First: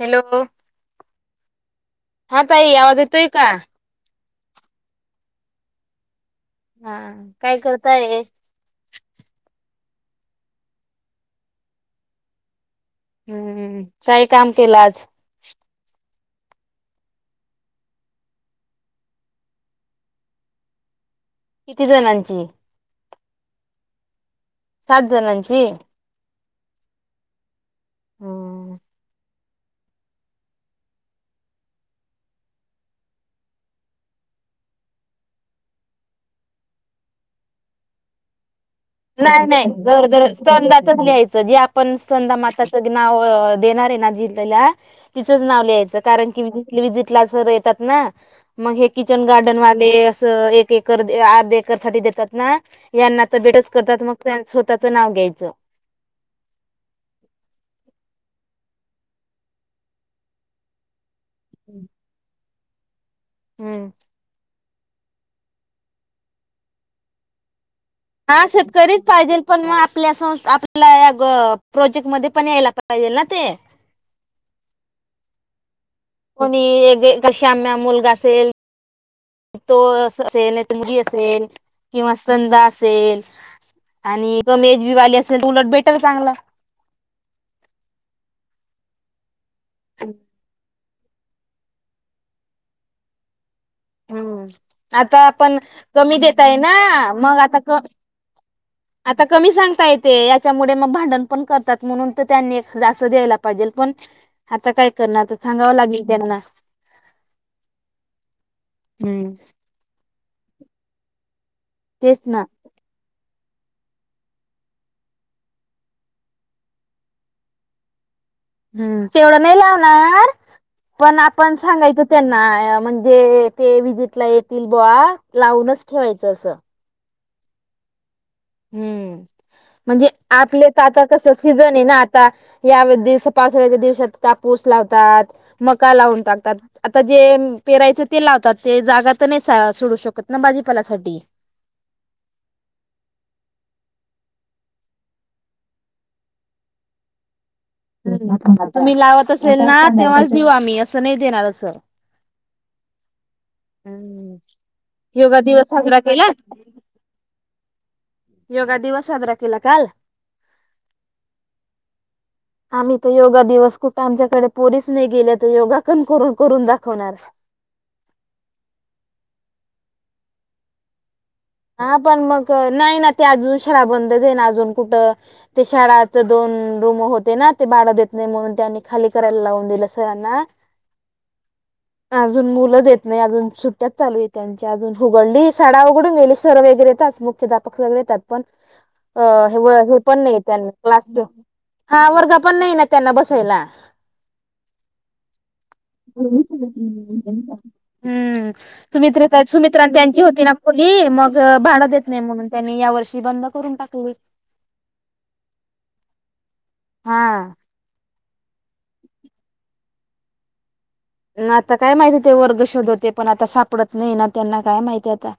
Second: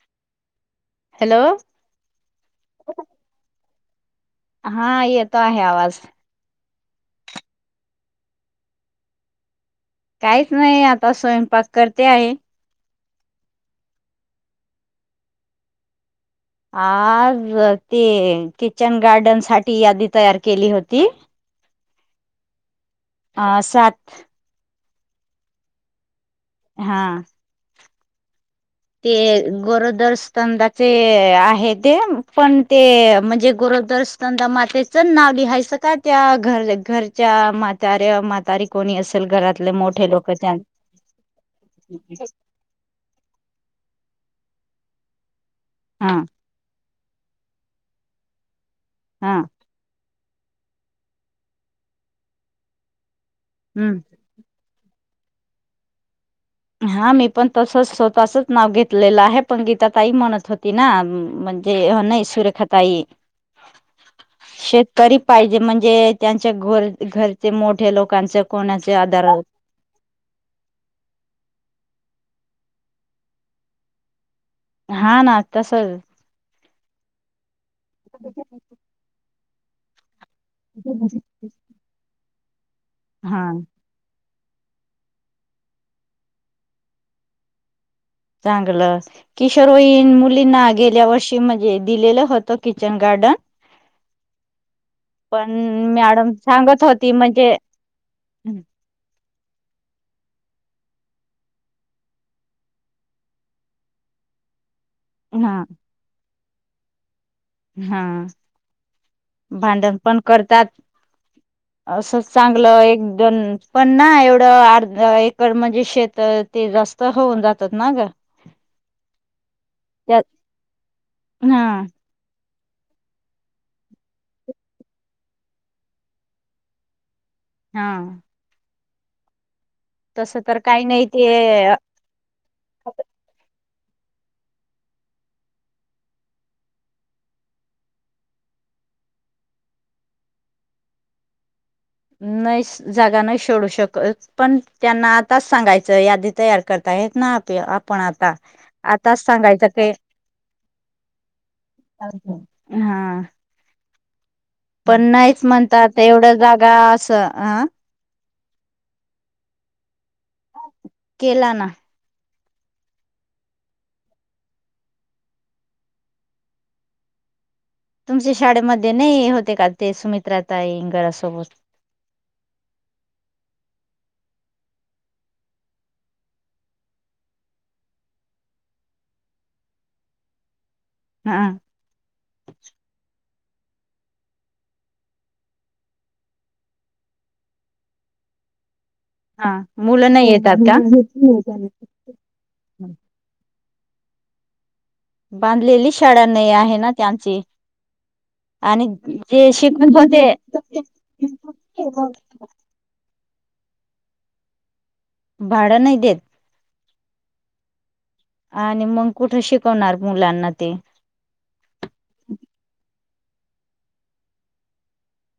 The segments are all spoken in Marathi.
हॅलो हॅलो हा ताई आवाज येतोय का हा येतो आहे आवाज हा काय करताय काहीच नाही आता स्वयंपाक करते आहे हम्म काही काम केलं आज आज ते किचन गार्डन साठी यादी तयार केली होती किती जणांची अ सात सात जणांची हा हम ते गरोदर स्तंदाचे आहे ते पण ते म्हणजे गुरु स्दंदा मातेचं नाव लिहायचं का त्या घर घरच्या म्हाताऱ्या म्हातारी कोणी असेल नाही नाही घरातले घर मोठे लोक जरं त्यां स्दंदाच लिहायचं जे आपण स्दंदा माताचं नाव देणार आहे ना ज तिचच नाव लिहायचं हा कारण की विझिट ला सर येतात ना, मग हे किचन हा गार्डनवाले असं एक एकर आठ एकर साठी देतात ना यांना तर बेटच हम्म करतात मग त्यां स्वतःच नाव घ्यायचं. हा मी पण तसच स्वतःचच नाव घेतलेलं आहे पण गीता ताई म्हणत होती ना म्हणजे नाही सुरेखाताई हम्म शेतकरी पाहिजे म्हणजे त्यांच्या घर घरचे मोठ हा शेतकरीच पाहिजे पण मग आपल्या सं आपल्या प्रोजेक्ट मध्ये पण यायला पाहिजे ना ते, हा ना तसच मी एक श्याम मुलगा असेल तो, असेल तुडी असेल किंवा संंदा असेल हा आणि [inaudible] कमे येज वाली असेल उलट बेटर चांगलं चांगलं किशोरवईन मुलींना गे गेल्या वर्षी म्हणजे दिलेलं होत किचन गार्डन हम्म आता पण आपण कमी मॅडम देताय ना सांगत होती म्हणजे, हम् ता कमी सांगता येते याच्यामुळे मग भांडण पण करतात म्हणून तर त्यांनी एखादा असं द्यायला पाहिजे पण आता काय करणार तर हा सांगाव लागेल त्यांना, हा हम्म, भांडण पण करतात अस तेच ना चांगलं एक दोन, पण ना एवढं अर्ध एकर म्हणजे शेत ते जास्त होऊन जातात ना ग हम् तेवढं नाही त्यात लावणार पण आपण हा सांगायच त्यांना म्हणजे ते विजेतला येतील बवा लावूनच ठेवायचं असं. हा हम्म म्हणजे तसं आपले तर काही आता नाही ते कस सिजन आहे ना आता या स दिवस कापूस लावतात मका लावून टाकतात आता जे पेरायच ते लावतात. ते जागा तर नाही सोडू शकत ना भाजीपालासाठी ह नाही जागा नाही सोडू शकत पण त्यांना आताच सांगायचं यादी तयार करता आहेत ना, आपण आता तुम्ही आताच लावत असेल सांगायचं ना ते तेव्हाच देऊ आम्ही असं नाही देणार अस हा हम् पण नाहीच म्हणतता येवढ्या जागा असं ह. योगा दिवस साजरा केला काल. केला ना, आम्ही तर योगा दिवस कुठे आमच्याकडे पोरीच नाही गेले तर योगा कोण करून करून दाखवणार. तुमचे शाळेमध्ये नाही होते का ते सुमित्रा ताईंगरासोबत हा पण मग नाही ना ते अजून शाळा बंदच आहेना अजून कुठं ते शाळाच दोन रूम होते ना ते भाड देत नाही म्हणून त्यांनी खाली करायला लावून दिलं सरांना हा अजून मुलं देत नाही अजून सुट्ट्यात चालू आहे त्यांच्या अजून हुगडली शाळा उघडून गेली. सर वगैरे [inaudible] मुख्याध्यापक सगळे येतात पण. अ हा हे व हे मुलं पण नाही येतात त्यांना का? क्लासच हा वर्ग पण नाही ना त्यांना बसायला. बांधलेली शाळा हम्म नाही आहे ना त्यांची आणि सुमित्र तर जे सुमित्रा शिकून होते त्यांची होती ना खोली मग भाड देत नाही म्हणून त्यांनी या वर्षी बंद करून टाकली. भाडं नाही देत. हा! आणि मग कुठे शिकवणार मुलांना ते? मग आता काय माहिती ते वर्ग शोध होते पण आता सापडत नाही ना त्यांना काय माहिती आता.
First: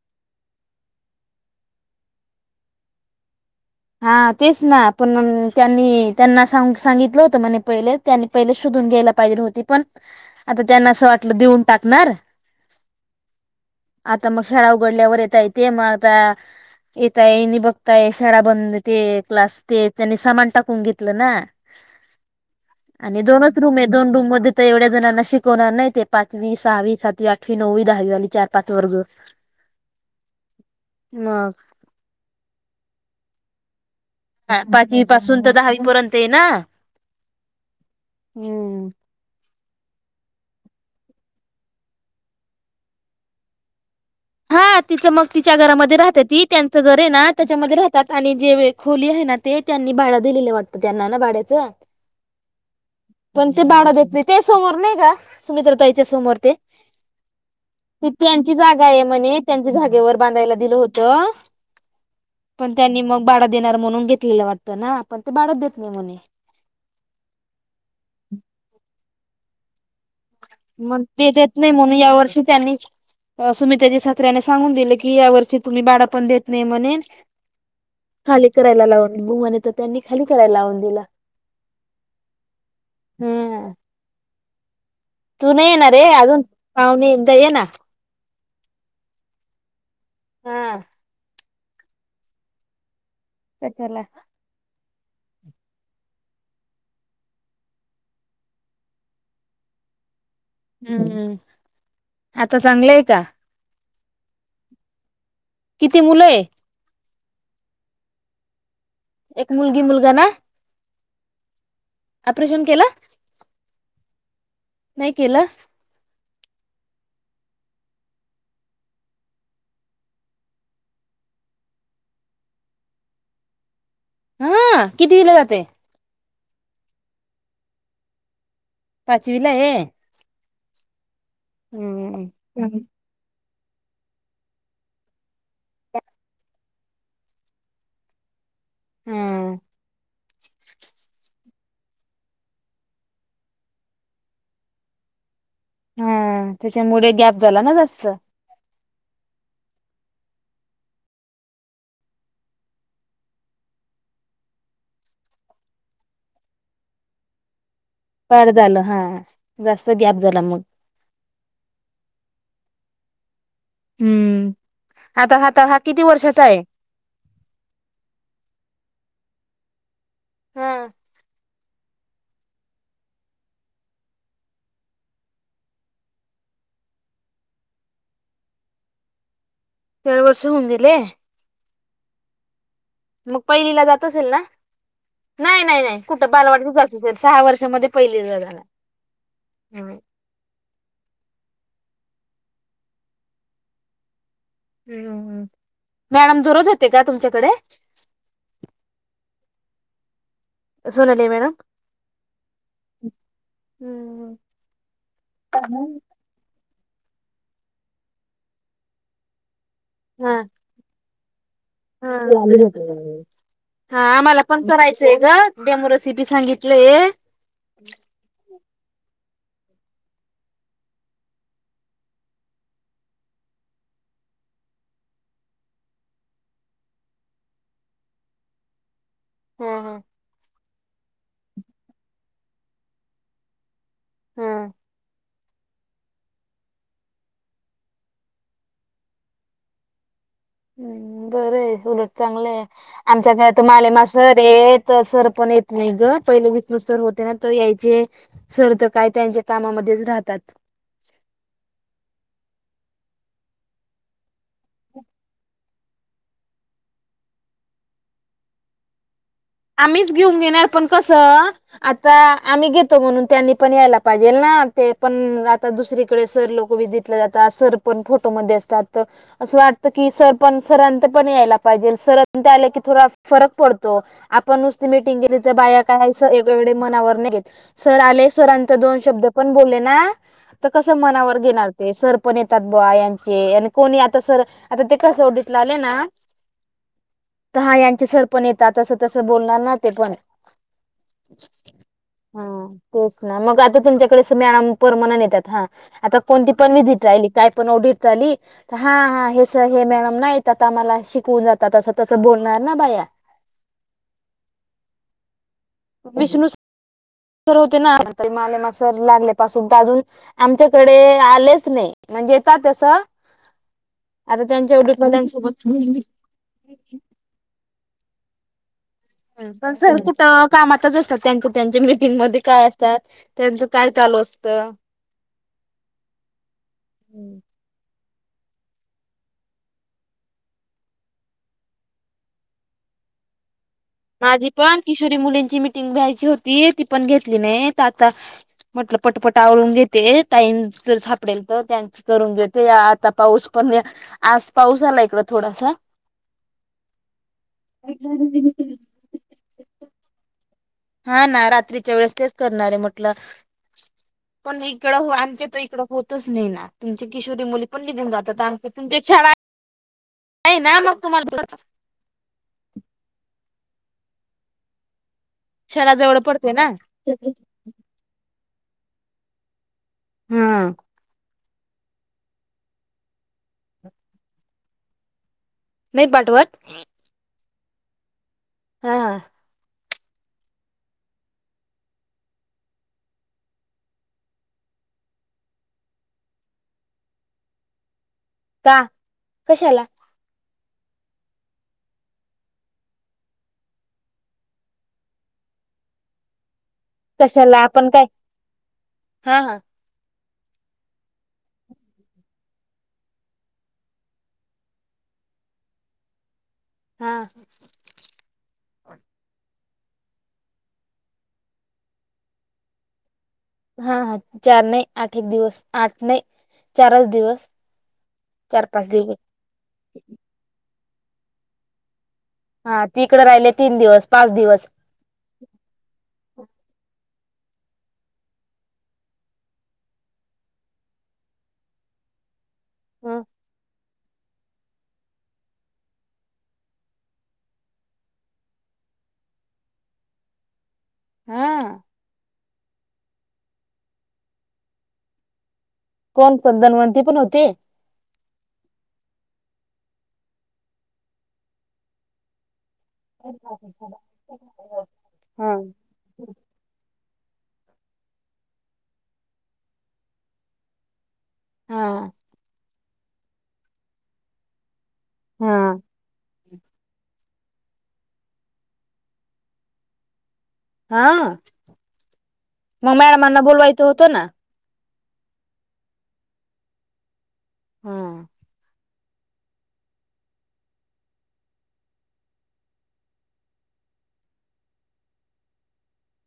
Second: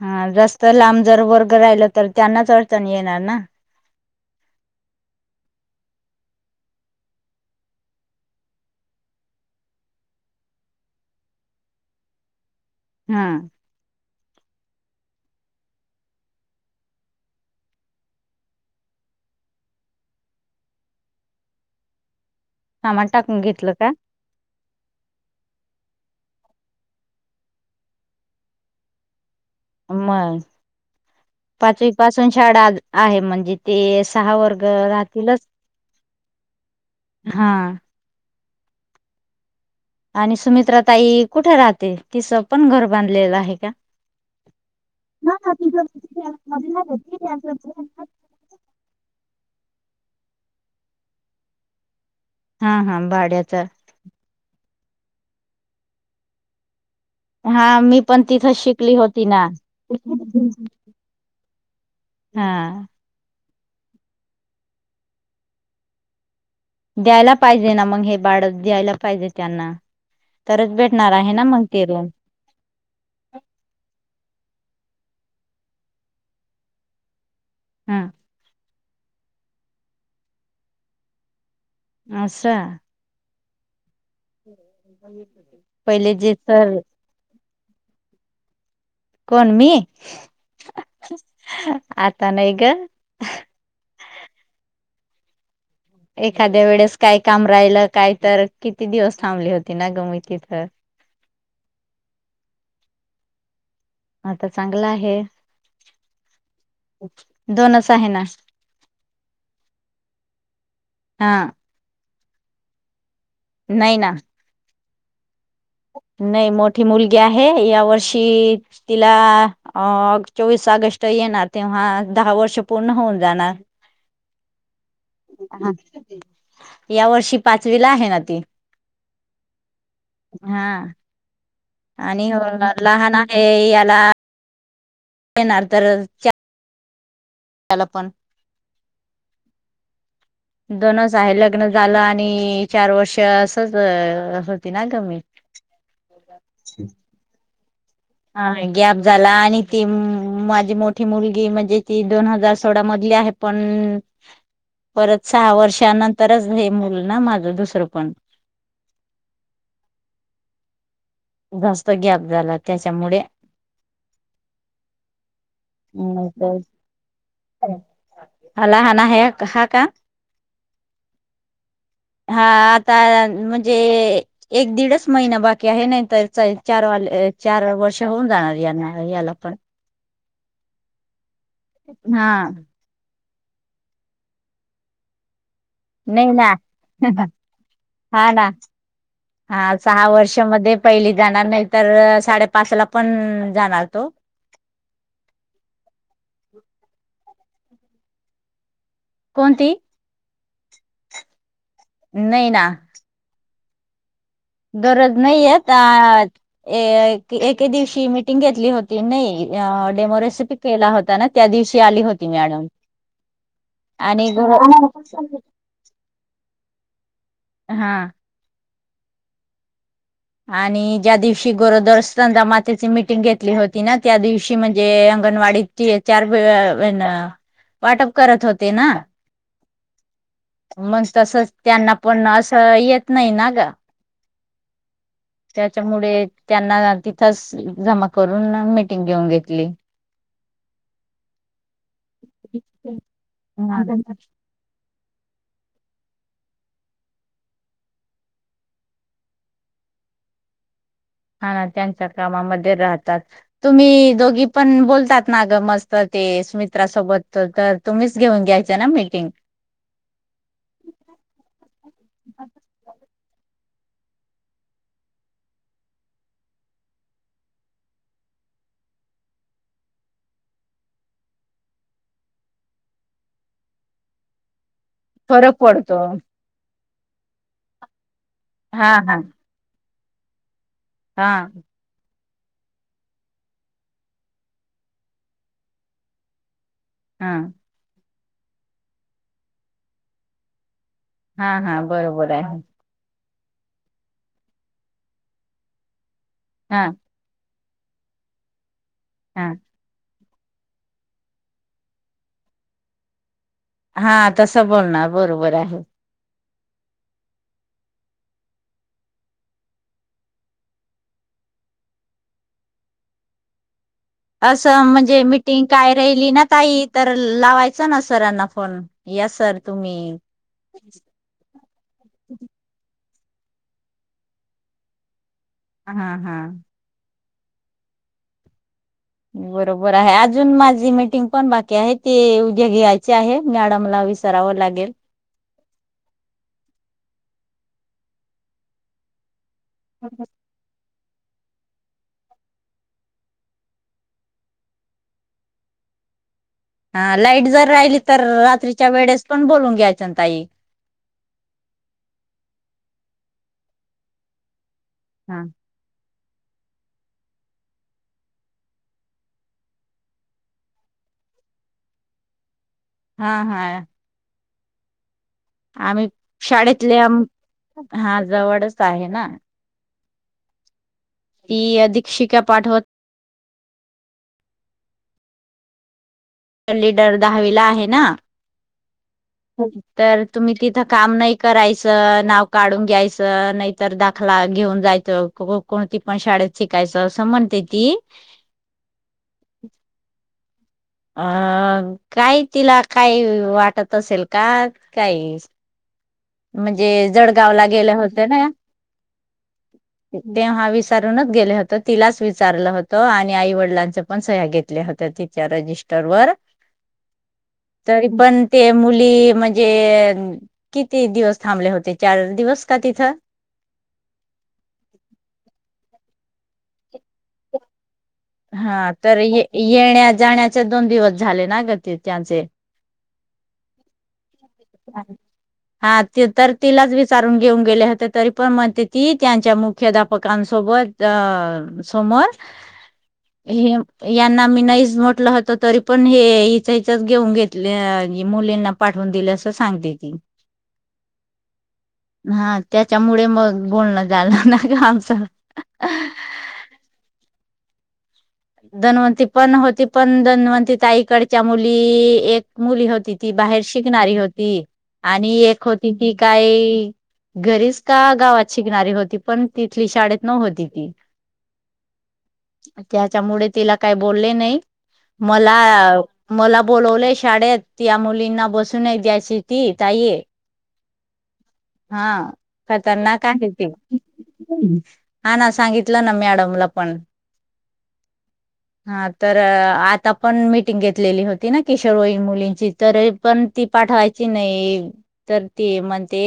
हा रस्ता लांब जर वर्ग राहिल तर त्यांनाच अडचण येणार ना. हा तेच ना पण त्यांनी त्यांना सां सांगितलं होतं म्हणे पहिले त्यांनी पहिले शोधून घ्यायला पाहिजे पण आता त्यांना अस वाटल देऊन टाकणार हम्म! आता मग शाळा उघडल्यावर येता येते. मग आता येताय नि बघताय शाळा बंद ते क्लास ते त्यांनी सामान टाकून घेतलं ना. [inaudible] सामान आणि टाकून दोनच घेतलं रूम आहे का दोन रूम मध्ये तर एवढ्या जणांना शिकवणार नाही. ते पाचवी, सहावी, सातवी, आठवी, नववी, दहावी वाली चार, पाच वर्ग. मग मग पाचवी पासून शाळा आहे म्हणजे ते सहा ह वर्ग पाचवी पासून राहतीलच तर दहावी पर्यंत ये ना. हा हम्म! आणि सुमित्रा ताई कुठे राहते तिचं पण घर बांधलेलं आहे का? हा! तीच मग ना ना तिच्या घरामध्ये राहत्याती त्यांचं घर आहे ना त्याच्यामध्ये तिथं राहतात आणि जे खोली आहे ना ते त्यांनी भाड दिलेलं वाटतं त्यांना ना भाड्याचं हा हा पण भाड्याच ते भाडा देत नाही त्या समोर नाही का सुमित्रतााईच्या समोर ते हा मी पण तिथं शिकली होती. हो ना त्यांच्या जागेवर बांधायला दिलं होतं हा पण मग त्यांनी भाडं देणार म्हणून घेतलेलं वाटत ना आपण ते भाडंच देत नाही म्हणे. द्यायला पाहिजे ना मग हे भाडं द्यायला पाहिजे त्यांना. तरच मग भेटणार ते आहे ना देत मग नाही ते म्हणून रूम या वर्षी त्यांनी सुमित्राच्या सासऱ्याने सांगून दिले की की या वर्षी तुम्ही भाड पण देत नाही म्हणून हा खाली करा लाव म्हणे तर त्यांनी खाली करायला लावून दिला. असं. हम्म! तु नाही येणार आहे पहिले जे अजून सर पावणी एकदा ये ना. कोण मी? हा! आता नाही ग. कशाला? एखाद्या वेळेस काय काम राहिलं काय तर किती दिवस थांबली होती ना गं मी तिथ. हम्मम्! आता चांगलंय का? आता चांगला आहे. किती मुले? दोनच आहे ना. एक मुलगी मुलगा ना. हा. ऑपरेशन केला? नाही ना. नाही केला? नाही मोठी मुलगी आहे या वर्षी तिला चोवीस ऑगस्ट येणार तेव्हा दहा वर्ष पूर्ण होऊन जाणार हह किती दिला जात ते या वर्षी पाचवी ला आहे ना ती पाचवीला आहे हा हम्म आणि लहान आहे याला येणार तर चलपण हम्म दोनच आहे लग्न झालं आणि चार वर्ष असच होती ना कमी. हा त्याच्यामुळे गॅप झाला ना जास्त. हा ह गॅप झाला आणि ती माझी मोठी मुलगी म्हणजे ती दोन हजार सोळा मधली आहे. पण ह् परत सहा वर्षानंतरच हे मुल ना माझं दुसरं. पण पड झालं हा जास्त गॅप झाला मग. जास्त गॅप झाला त्याच्यामुळे. हम्म आता आता हा किती वर्षाचा आहे? अला हणा आहे हा का? हम्म हा आता म्हणजे एक दीडच महिना बाकी आहे ना. तर चार वा चार वर्ष होऊन जाणार याना याला पण. चार वर्ष होऊन गेले हां मग पहिलीला जात असेल ना? नाही नाही नाही कुठं बालवाडचे सहा वर्षामध्ये हा पहिलीला. ना हा हम्म सहा वर्षा मध्ये पहिली जाणार नाही तर साडेपाच ला पण जाणार तो. हम्म मॅडम जरोज येते का तुमच्याकडे? कोणती? सुनले मॅडम. नाही ना. हम्म दररोज नाही येत आ ए एके दिवशी मिटिंग घेतली होती नाही हा डेमोरेसिपिक केला होता ना. त्या दिवशी आली हा होती मॅडम. हा आणि आम्हाला गो पण करायचंय ग डेमोरेसिपी सांगितलंय. हां आणि ज्या दिवशी गोरोदर असना मातेची मिटिंग घेतली होती ना त्या दिवशी म्हणजे अंगणवाडी चार वाटप करत होते ना. हम् हम मग तस त्यांना पण असं येत नाही ना ग. हा त्याच्यामुळे त्यांना तिथंच जमा करून मीटिंग घेऊन घेतली. हम्म बरं उलट चांगलंय आमच्या घरात माले मा हा सर हेेत सर पण येत नाही ग. पहिले विष्णू सर होते ना तर यायचे सर तर काय त्यांच्या कामामध्येच राहतात. हा ना त्यांच्या कामामध्ये राहतात तुम्ही दोघी पण बोलतात ना ग मस् तर ते स्मित्रासोबत तर तुम्हीच घेऊन घ्यायच ना मीटिंग. आम्हीच घेऊन घेणार पण कसं आता आम्ही घेतो म्हणून त्यांनी पण यायला पाहिजे ना ते पण आता दुसरीकडे सर लोक बी दिेतलं जात. सर पण फोटो [unintelligible] अस वाटत की सर पण सर पण यायला पाहिजे सर आ की थोड. फरक पडतो. आपण नुसती मिटिंग गेली तर फरक बाया पडतो काय सवढे मनावर नाही घेत. सर आले सरांचे हा दो हा शब्द पण बोलले ना कसं हा मनावर घेणार ते. पण येतात बायांचे आणि कोणी आता सर आता ते कसं ओडीतलं आले ना. तर हा यांचे सरपण येत तस तसं बोलणार ना ते पण. हा हा बरोबर हा आहे तेच म मग आता तुमच्याकडे मॅडम परमनंट येतात हा आता कोणती पण हा व्हीजीट राहिली काय पण ओडर त आली त हा हा हे सर हे मॅडम नाईत. आता मला शिकवून जातात तसं तसं बोलणार ना बाया हा तस बोलणार बरोबर आहे. विष्णु सर होते ना माले मासर लागल्या पासून तर अजून आमच्याकडे आलेच नाय. म्हणजे येतात तसं [inaudible] आता त्यांच्या असं म्हणजे मीटिंग ऑडिटवाल्यांसोबत काय राहिली ना ताई तर लावायचं ना सरांना फोन या पण सर तुम्ही कुठं कामातच असतात त्यां त्यांच्या मीटिंगमध्ये काय असत्यात. त्यांचं काय चालू असत. हा हा बरोबर आहे. अजून माझी मीटिंग पण बाकी आहे. ते उद्या घ्यायचे आहे. मॅडम माझी पण किशोरी मुलींची मिटिंग भ्यायची होती. ती पण घेतली नाय. आता म्हटलं पटपट आवरून घेते टाईम जर झा सापडेल प त्यांची करून घेते आता पाऊस पण आज पाऊस आला इकड थोडासा हा लाईट जर राहिली तर रात्रीच्या वेळेस पण बोलून घ्यायचन ताई हा ना रात्रीच्या वेळेस तेच करणार आहे म्हटलं पण इ इकड त हा आमच्या त इकंड होत च नही ना तुमचे किशोरी मुली पण निघून जातात. आणि तुमच्यात शाळा हाय ना मग तुम्हाला [unintelligible] हा हाआया शाळा आम्ही जवळ पडते ना शाडेतले आम हा जवडच आहे ना हा की दिक्क्षिका पाठवत नाहीत बाट लीडर दहावीला आहे ना हा हा तर तुम्ही तिथं काम नाही करायचं नाव काढून घ्यायचं नाय तर दाखला घेऊ ण जायचं को कोणती पण शाडेत शिकायचं असं म्हणते ती का कशाला? अ काय तिला काय वाटत असेल का काई म्हणजे कशाला जडगावला आपण गेले काय होते ना हा हा तेव्हा विसारूनच गेले होत. तिलाच विचारलं होतं. आणि आई वडिलांचे पण सह्या घेतल्या होत्या तिच्या रजिस्टर वर हा तरी पण ते मुली म्हणजे किती दिवस थांबले होते. चार दिवस का तिथं हा हा चार नाई आठ एक दिवस आठ नाई चारच दिवस चार पाच हा दिवस तर ये येण्या जाण्याचे दोन दिवस झाले ना ग ते त्यांचे तिकडे राहिले तीन दिवस पाच दिवस हा तर तिलाच वि सारून घेऊन गेले होते. तरी पण म्हणते ती त्यांच्या मुख्याध्यापकांसोबत अ समोर ह हे- यांना मी नाहीच म्हटलं होत. तरी पण हे हिच हिचच घेऊन घेतले मुलींना पाठवून दिल अस सांगते ती हा हा त्याच्यामुळे मग बोलण झालं ना का आमचं कोण कोण धन्वंती पण होती. धन्वंती पण होती. पण धन्वंती ताईकडच्या मुली एक मुली होती ती बाहेर शिकणारी होती आणि हा एक होती ती काही घरीच का गावात शिकणारी होती पण तिथली शाळेत न होती ती. हा. त्याच्यामुळे तिला काही बोलले नाही मला हा मला बोलवले शाळेत या मुलींना बसूनही द्यायची ती ताई हा हा मग खतरनाक मॅडमांना आहे ती. बोलवायचं होतं ना. हा ना सांगितलं ना मॅडमला पण. हा. हा तर आता पण मीटिंग घेतलेली होती ना किशोर वईन मुलींची तरी पण ती पाठवायची नाही तर ते म्हणते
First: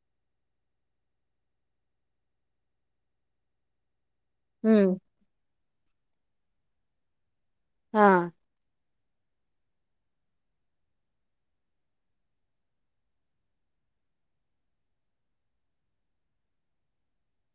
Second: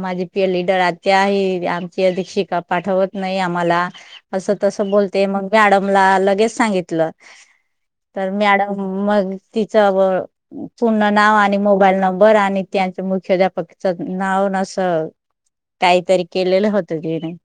माझे पेलीडर आत्या आहे. आमची दीक्षिका पाठवत नाही आम्हाला. असं तसं हम्म बोलते मग मॅडमला लगेच सांगितलं हा. तर मॅडम. मग तिचं पूर्ण नाव आणि मोबाईल नंबर आणि त्यांचे मुख्याध्यापक नावन असं काहीतरी केलेलं होतं तिने